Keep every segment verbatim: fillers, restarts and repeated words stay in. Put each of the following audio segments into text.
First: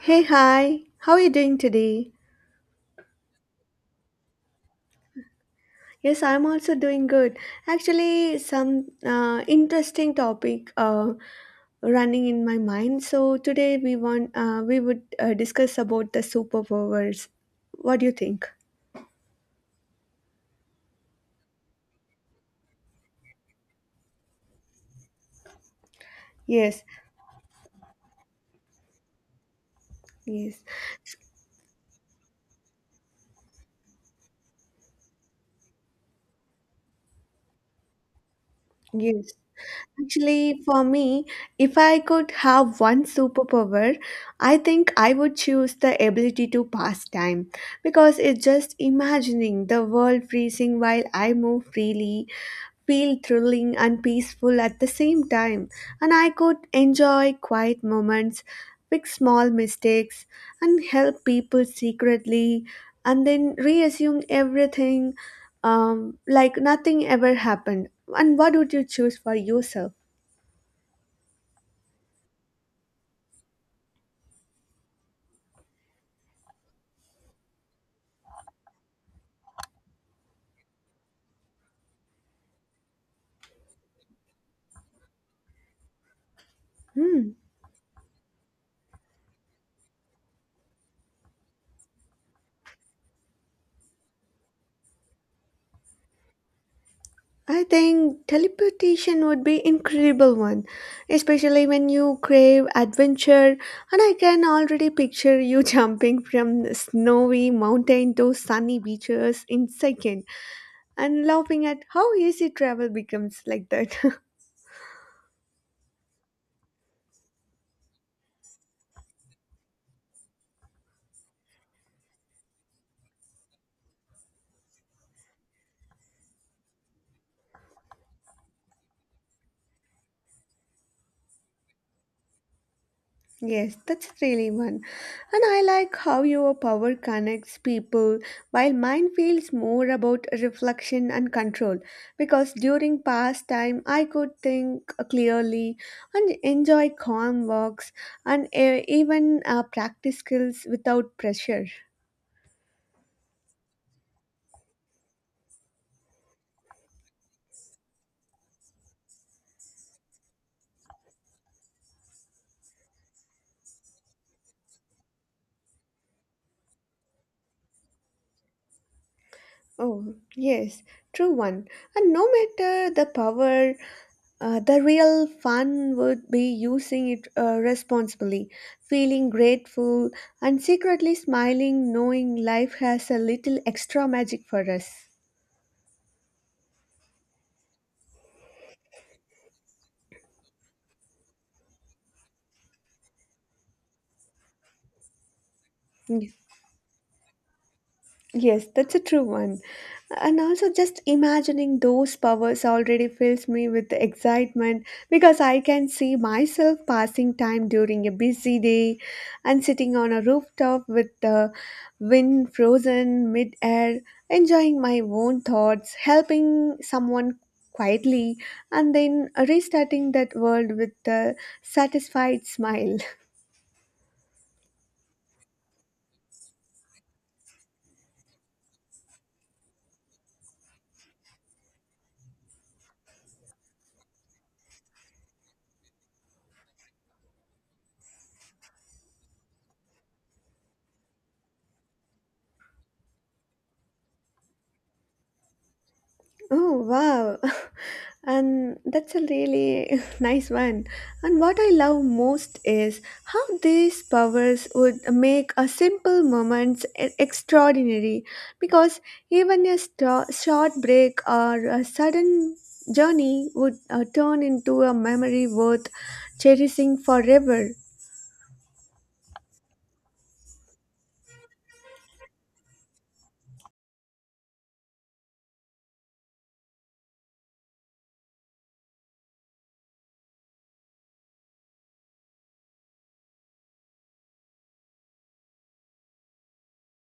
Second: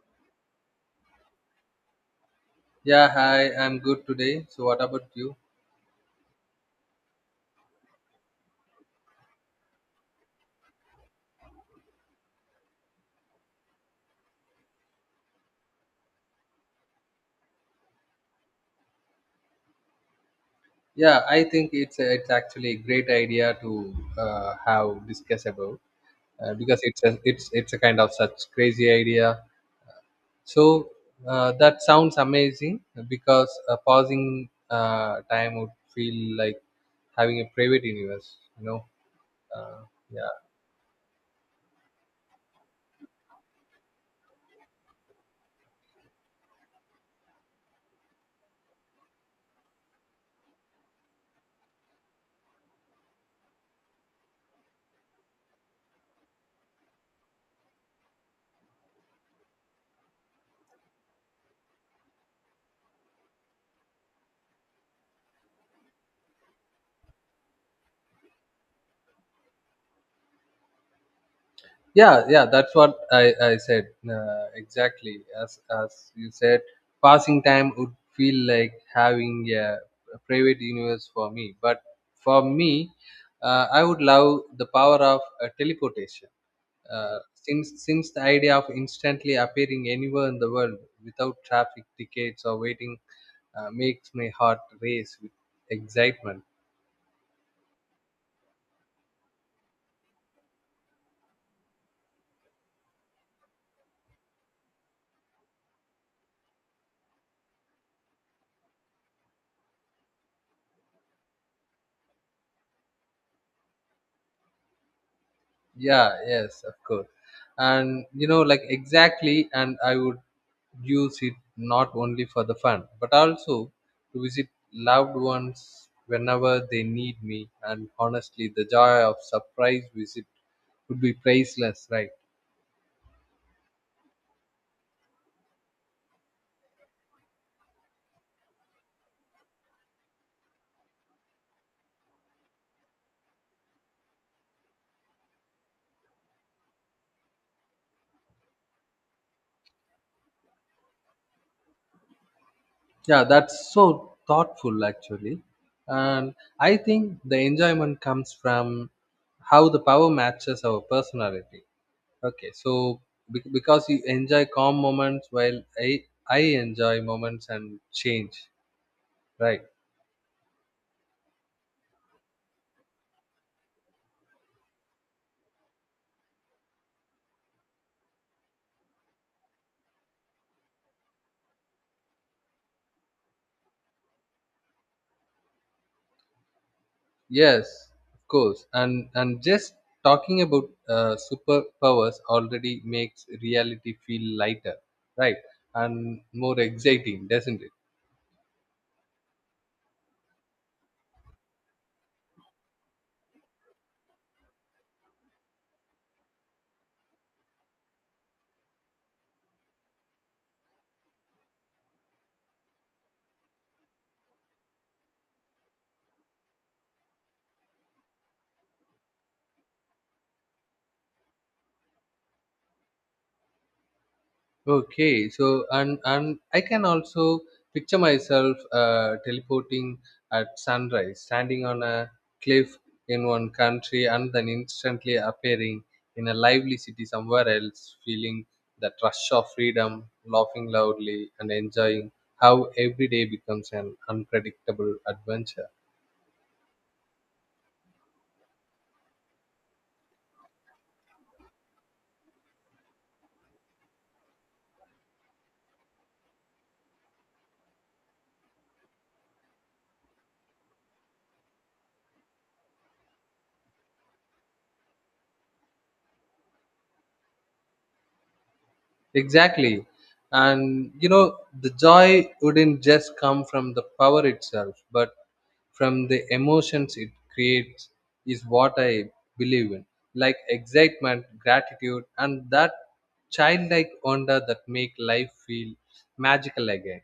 Hey, hi. How are you doing today? Yeah, hi. I'm good today. So, what about you? Yes, I'm also doing good. Actually, some uh, interesting topic uh, running in my mind. So today we want uh, we would uh, discuss about the superpowers. What do you think? Yeah, I think it's it's actually a great idea to uh, have discuss about uh, because Yes, it's a, it's it's a kind of such crazy idea. yes, So uh, that sounds amazing because uh, pausing uh, time would feel like having a private universe. You know, yes. uh, yeah. Actually, for me, if I could have one superpower, I think I would choose the ability to pass time because it's just imagining the world freezing while I move freely feel thrilling and peaceful at the same time, and I could enjoy quiet moments, fix small mistakes, and help people secretly, and then reassume everything um, like nothing ever happened. And what would you choose for yourself? yeah yeah that's what i i said, uh, exactly. As as you said, passing time would feel like having a, a private universe for me, but for me, uh, i would love the power of uh, teleportation, uh, Hmm. since since the idea of instantly appearing anywhere in the world without traffic tickets or waiting uh, makes my heart race with excitement. I think teleportation would be incredible one, especially when you crave adventure, and I can already picture you jumping from snowy mountain to sunny beaches in second and laughing at how easy travel becomes like that. Yeah, yes, of course. And you know like exactly, and i would use it not only for the fun but also to visit loved ones whenever they need me. And honestly, the joy of surprise visit would be priceless, right? Yes, that's really one. And I like how your power connects people while mine feels more about reflection and control because during pastime I could think clearly and enjoy calm walks and uh, even uh, practice skills without pressure. Yeah, that's so thoughtful actually. And i think the enjoyment comes from how the power matches our personality. Okay, so bec- because you enjoy calm moments while I I enjoy moments and change, right? Oh, yes, true one. And no matter the power, Uh, the real fun would be using it uh, responsibly, feeling grateful, and secretly smiling, knowing life has a little extra magic for us. Yes, of course. And and just talking about uh, superpowers already makes reality feel lighter, right? And Y- more exciting, doesn't it? Yes, that's a true one. And also, just imagining those powers already fills me with excitement because I can see myself passing time during a busy day and sitting on a rooftop with the wind frozen mid-air, enjoying my own thoughts, helping someone quietly, and then restarting that world with a satisfied smile. Okay, so and and I can also picture myself uh, teleporting at sunrise, standing on a cliff in one country, and then instantly appearing in a lively city somewhere else, feeling that rush of freedom, laughing loudly, and enjoying how every day becomes an unpredictable adventure. Oh, wow! And that's a really nice one. And what I love most is how these powers would make a simple moments e- extraordinary because even a sto- short break or a sudden journey would uh, turn into a memory worth cherishing forever. Exactly. And you know, the joy wouldn't just come from the power itself, but from the emotions it creates, is what I believe in. Like excitement, gratitude, and that childlike wonder that make life feel magical again.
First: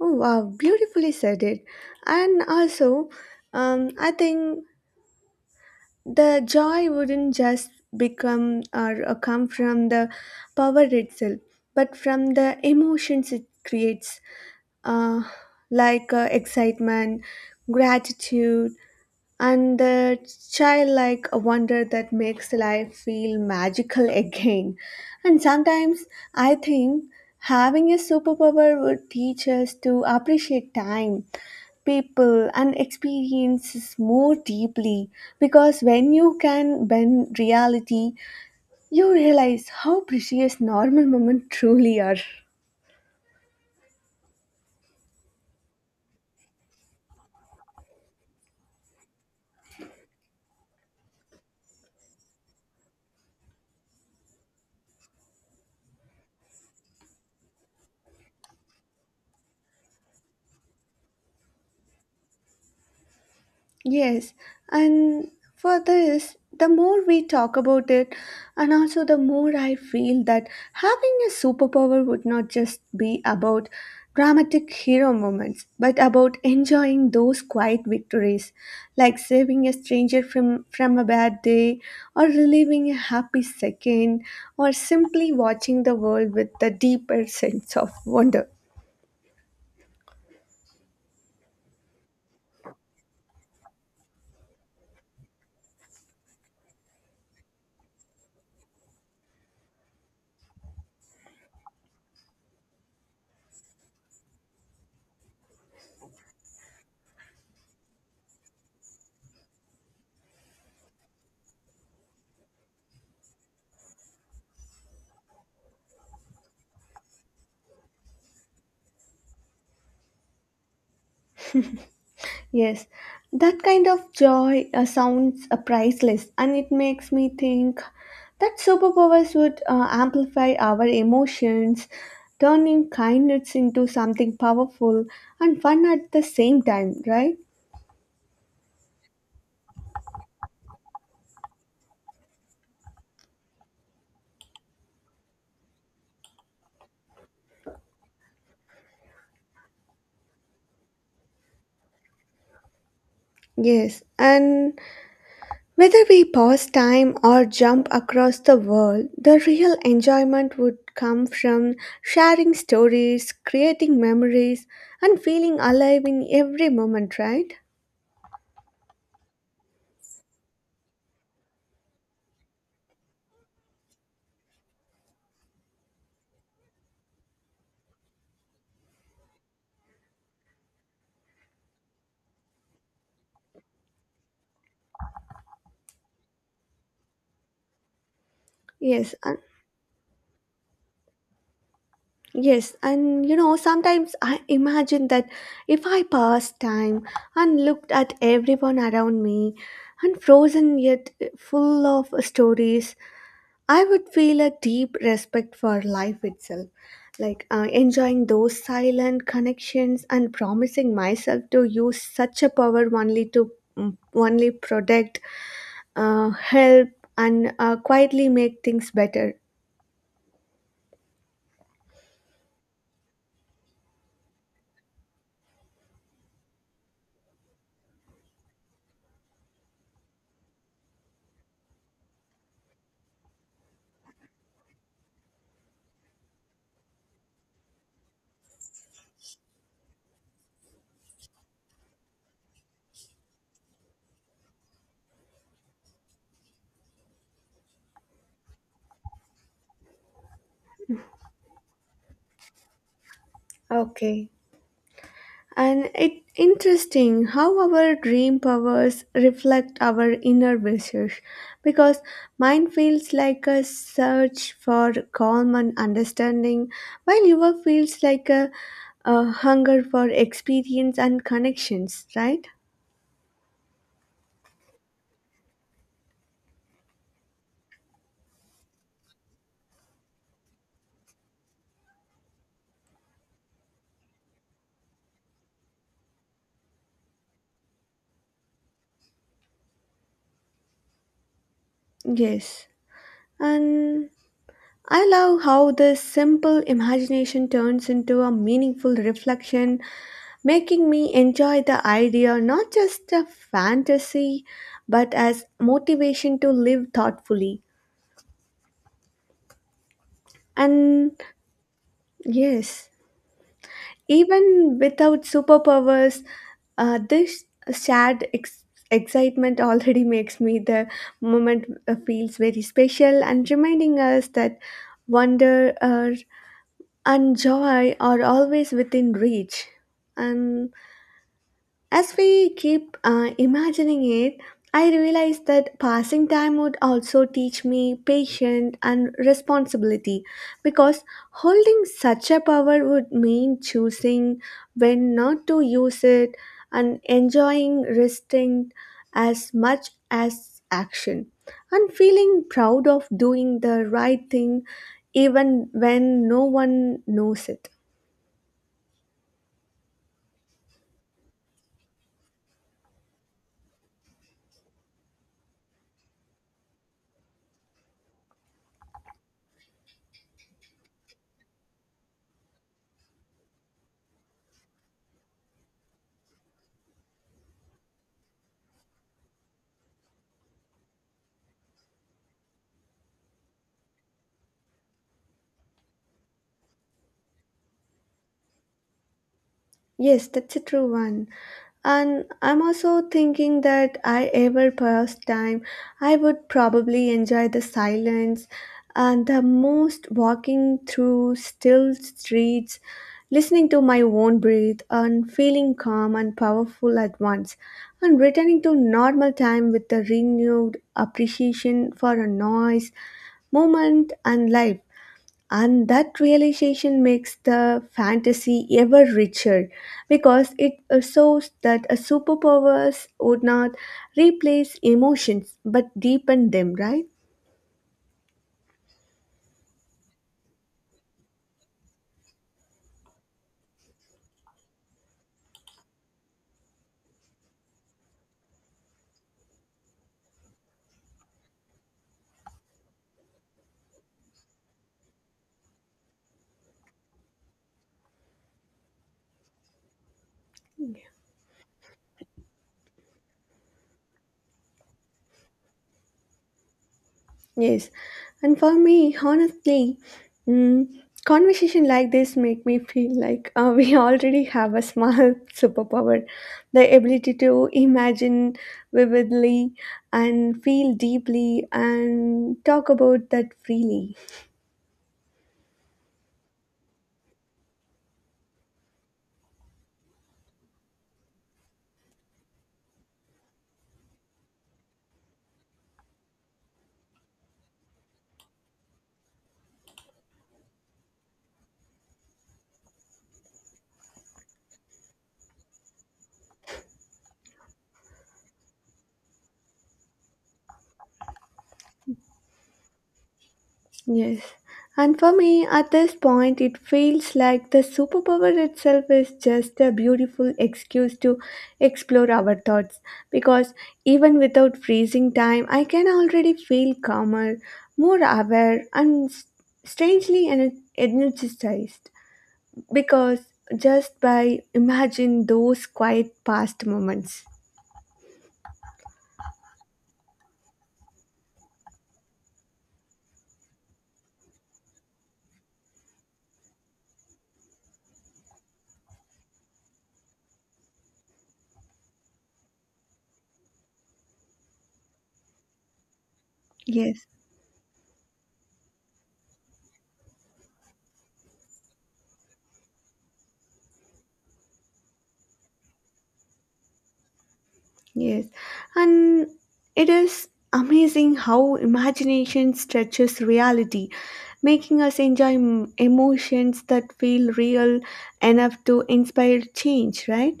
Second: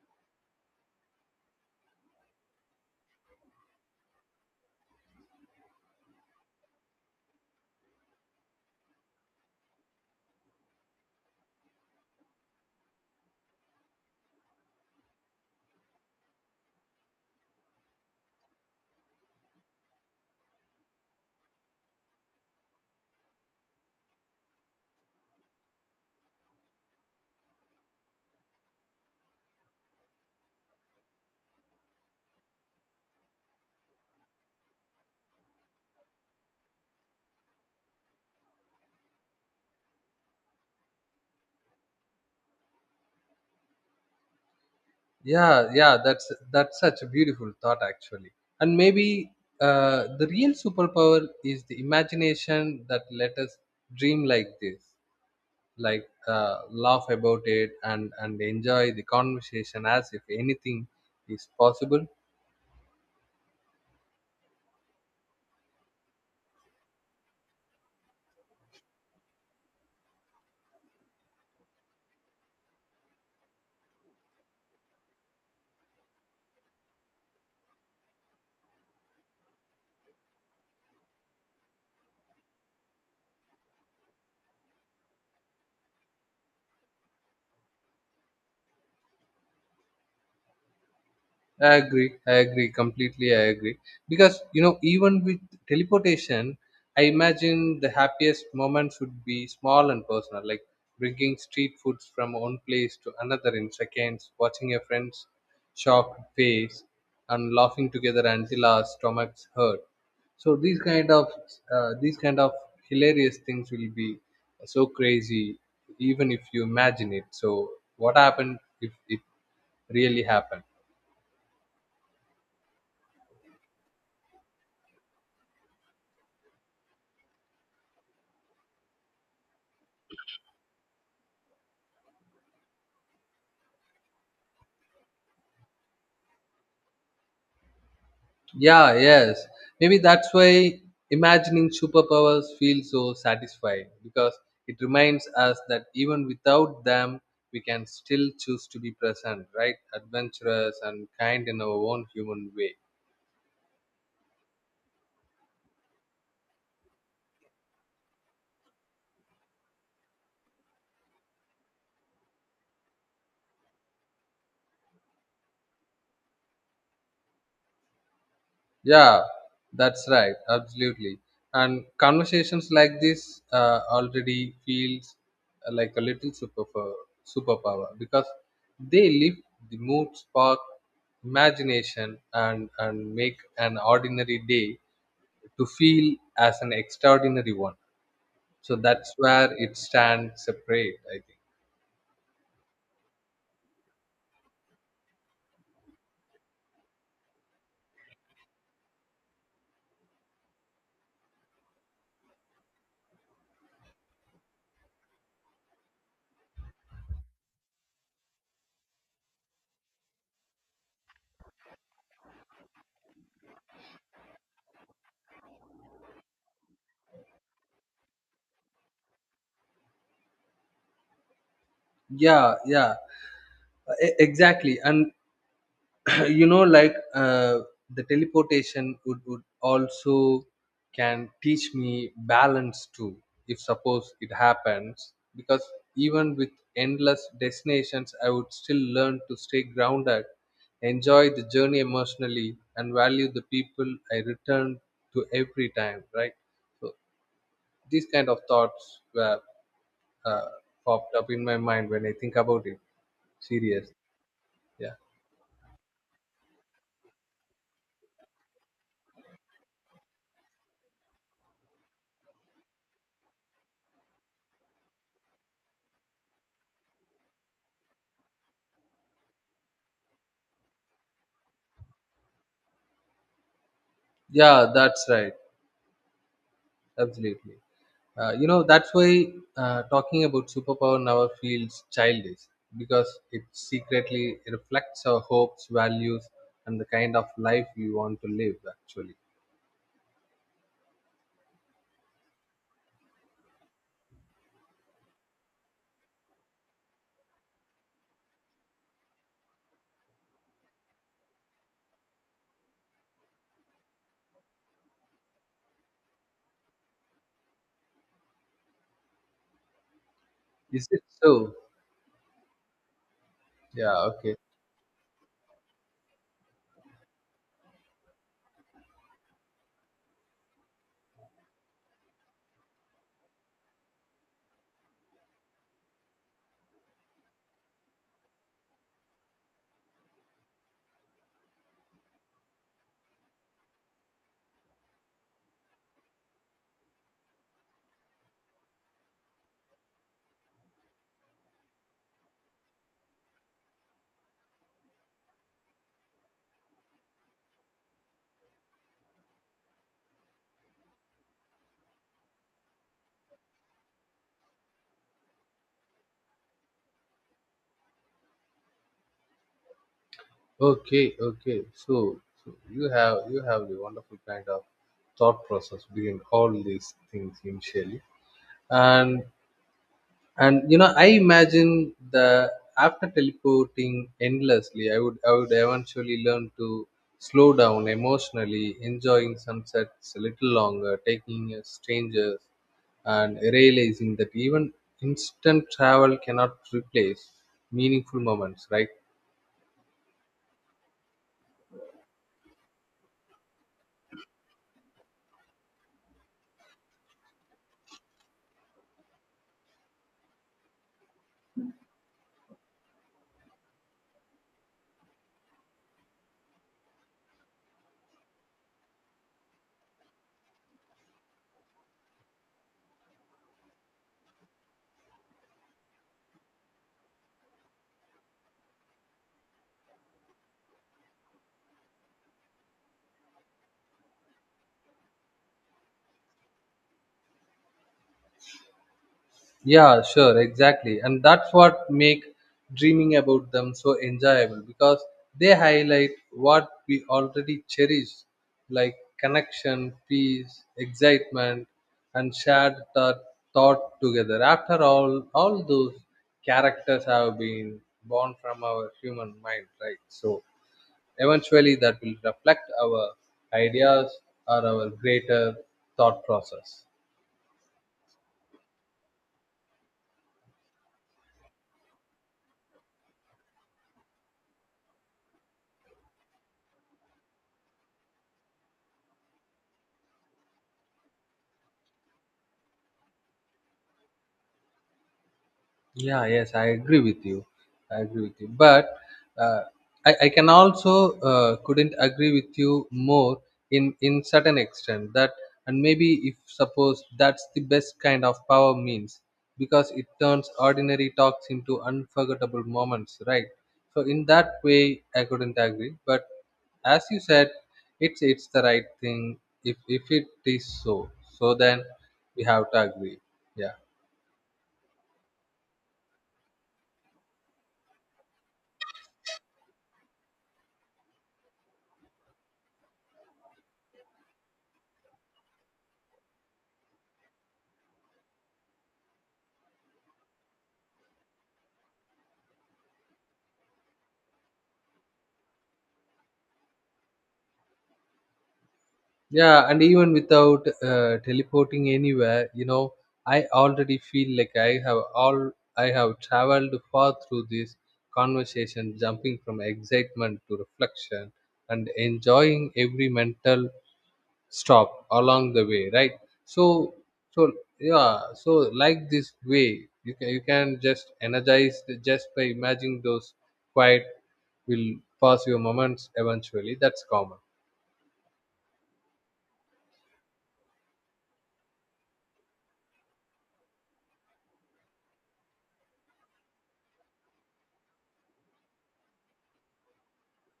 Oh, wow, beautifully said it. And also, um, I think the joy wouldn't just become or, or come from the power itself but from the emotions it creates, uh, like uh, excitement, gratitude, and the childlike wonder that makes life feel magical again. And sometimes I think having a superpower would teach us to appreciate time, people, and experiences more deeply because when you can bend reality, you realize how precious normal moments truly are. Yeah, yeah, that's that's such a beautiful thought actually. And maybe uh, the real superpower is the imagination that let us dream like this, like uh, laugh about it and and enjoy the conversation as if anything is possible. Yes, and for this, the more we talk about it, and also the more I feel that having a superpower would not just be about dramatic hero moments, but about enjoying those quiet victories, like saving a stranger from, from a bad day, or relieving a happy second, or simply watching the world with a deeper sense of wonder. I agree. I agree completely. I agree, because you know, even with teleportation, I imagine the happiest moments would be small and personal, like bringing street foods from one place to another in seconds, watching your friend's shocked face, and laughing together until our stomachs hurt. So these kind of uh, these kind of hilarious things will be so crazy, even if you imagine it. So what happened if it really happened? Yes, that kind of joy uh, sounds uh, priceless, and it makes me think that superpowers would uh, amplify our emotions, turning kindness into something powerful and fun at the same time, right? Yeah, yes. Maybe that's why imagining superpowers feels so satisfying, because it reminds us that even without them, we can still choose to be present, right? Adventurous and kind in our own human way. Yes, and whether we pause time or jump across the world, the real enjoyment would come from sharing stories, creating memories, and feeling alive in every moment, right? Yeah, that's right. Absolutely. And conversations like this uh, already feels uh, like a little super superpower, because they lift the mood, spark imagination, and and make an ordinary day to feel as an extraordinary one. So Yes, that's and. where it stands separate, I think. Yes, and you know, sometimes I imagine that if I passed time and looked at everyone around me and frozen yet full of stories, I would feel a deep respect for life itself. Like uh, enjoying those silent connections and promising myself to use such a power only to mm, only protect, uh, help, and uh, quietly make things better. Yeah, yeah, e- exactly. And Uh, you know, like, uh, the teleportation would, would also can teach me balance too if suppose it happens, because even with endless destinations, i would still learn to stay grounded, enjoy the journey emotionally, and value the people i return to every time, right? So these kind of thoughts were uh, popped up in my mind when i think about it serious. Okay. Yeah, And it interesting how our dream powers reflect our inner wishes because mine feels like a search for calm and understanding while yours feels like a, a hunger for experience and connections, right? yeah, that's right, absolutely. Uh, you know, that's why uh, talking about superpower never feels childish, because it secretly reflects our hopes, values, and the kind of life we want to live, actually. Yes. And I love how this simple imagination turns into a meaningful reflection, making me enjoy the idea not just a fantasy but as motivation to live thoughtfully. Is it And so? yes, Yeah, okay. even without superpowers, uh, this sad ex- excitement already makes me the moment uh, feels very special and reminding us that wonder uh, and joy are always within reach. And as we keep uh, imagining it, I realize that passing time would also teach me patience and responsibility because holding such a power would mean choosing when not to use it and enjoying resting as much as action and feeling proud of doing the right thing even when no one knows it. Okay, okay. So, so you have you have the wonderful kind of thought process behind all these things initially. And and you know, i imagine the after teleporting endlessly i would i would eventually learn to slow down emotionally, enjoying sunsets a little longer, taking in strangers, and realizing that even instant travel cannot replace meaningful moments, right? Yes, that's a true one. And I'm also thinking that I ever passed time, I would probably enjoy the silence and the most walking through still streets, listening to my own breath and feeling calm and powerful at once, and returning to normal time with a renewed appreciation for a noise, movement, and life. And that realization makes the fantasy ever richer because it shows that a superpowers would not replace emotions but deepen them, right? Yeah, sure, exactly. And that's what make dreaming about them so enjoyable, because they highlight what we already cherish, like connection, peace, excitement, and shared thought, thought together. After all, all those characters have been born from our human mind, right? So eventually that will reflect our ideas or our greater thought process. Yes, and for me, honestly, mm, conversation like this make me feel like uh, we already have a small superpower, the ability to imagine vividly and feel deeply and talk about that freely. Yeah, yes, I agree with you. I agree with you. But uh, I, I can also uh, couldn't agree with you more in in certain extent that, and maybe if suppose that's the best kind of power means, because it turns ordinary talks into unforgettable moments, right? So in that way, I couldn't agree. But as you said, it's it's the right thing if if it is so. So then we have to agree. Yeah. Yes, and for me, at this point, it feels like the superpower itself is just a beautiful excuse to explore our thoughts because even without freezing time, I can already feel calmer, more aware, and s- strangely ener- energized because just by imagine those quiet past moments. Yeah, and even without uh, teleporting anywhere, you know, I already feel like I have all I have traveled far through this conversation, jumping from excitement to reflection and enjoying every mental stop along the way, right? So, Yes. so yeah, so like this way, you can you can just energize the- just by imagining those quiet will pass your moments eventually. That's common. Yes, and it is amazing how imagination stretches reality, making us enjoy m- emotions that feel real enough to inspire change, right?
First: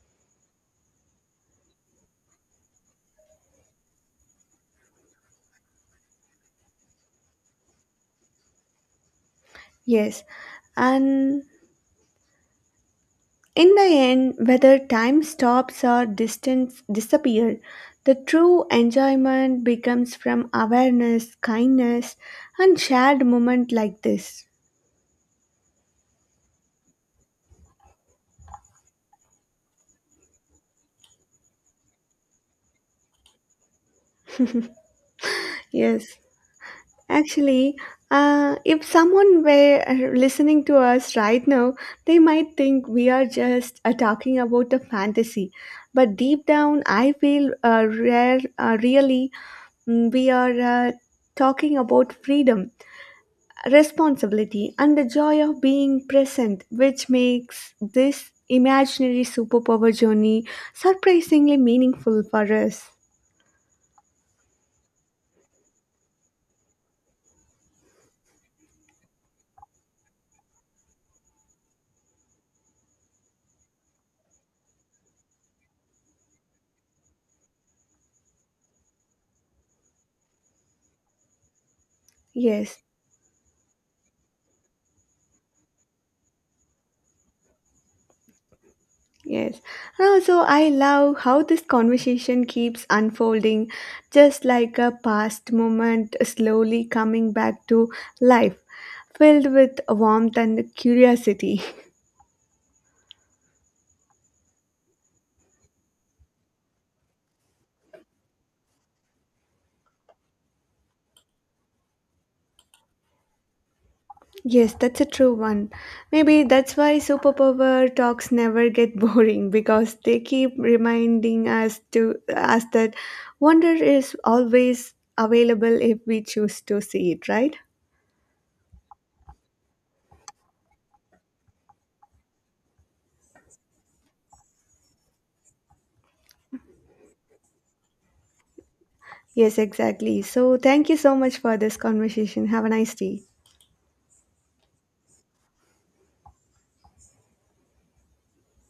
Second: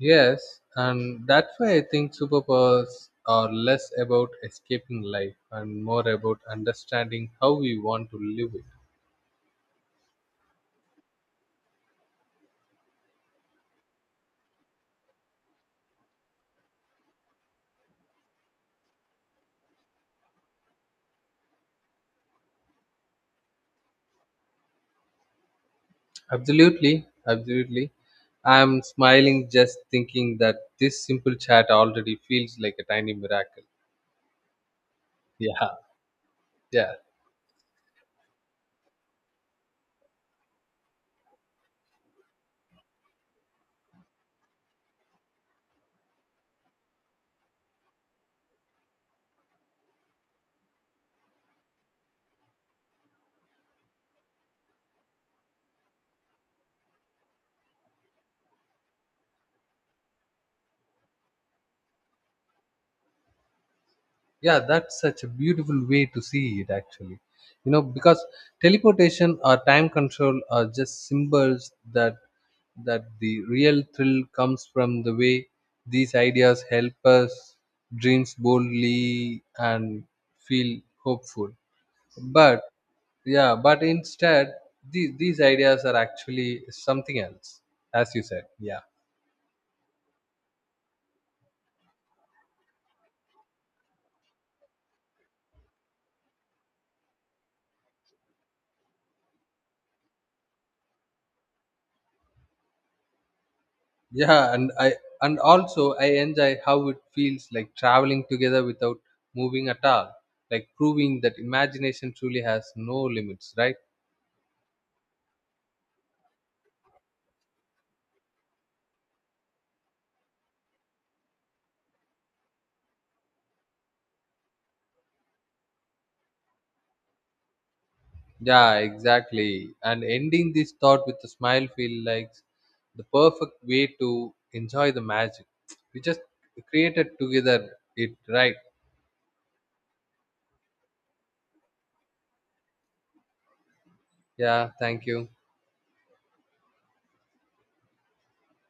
Yes, and that's why I think superpowers are less about escaping life and more about understanding how we want to live it. Yes, and in the end, whether time stops or distance disappear, the true enjoyment becomes from awareness, kindness, and shared moment like this. Absolutely, absolutely. I'm smiling just thinking that this simple chat already feels like a tiny miracle. Yeah, Yes. yeah. Actually, uh, if someone were uh, listening to us right now, they might think we are just uh, talking about a fantasy. But deep down, I feel uh, rare, uh, really, mm, we are uh, talking about freedom, responsibility, and the joy of being present, which makes this imaginary superpower journey surprisingly meaningful for us. Yeah, that's such a beautiful way to see it actually, you know, because teleportation or time control are just symbols, that that the real thrill comes from the way these ideas help us dreams boldly and feel hopeful. But Yes. yeah, but instead these, these ideas are actually something else, as you said. Yeah. Yes. And also, I love how this conversation keeps unfolding, just like a past moment slowly coming back to life, filled with warmth and curiosity. Yeah, and I and also I enjoy how it feels like traveling together without moving at all, like proving that imagination truly has no limits, right? Yes, that's a true one. Maybe that's why superpower talks never get boring because they keep reminding us to us that wonder is always available if we choose to see it, right? Yeah, exactly. And ending this thought with a smile feel like the perfect way to enjoy the magic. We just created together it, right? Yes, exactly. So, thank you so much for this conversation. Have a nice day. Yeah, thank you.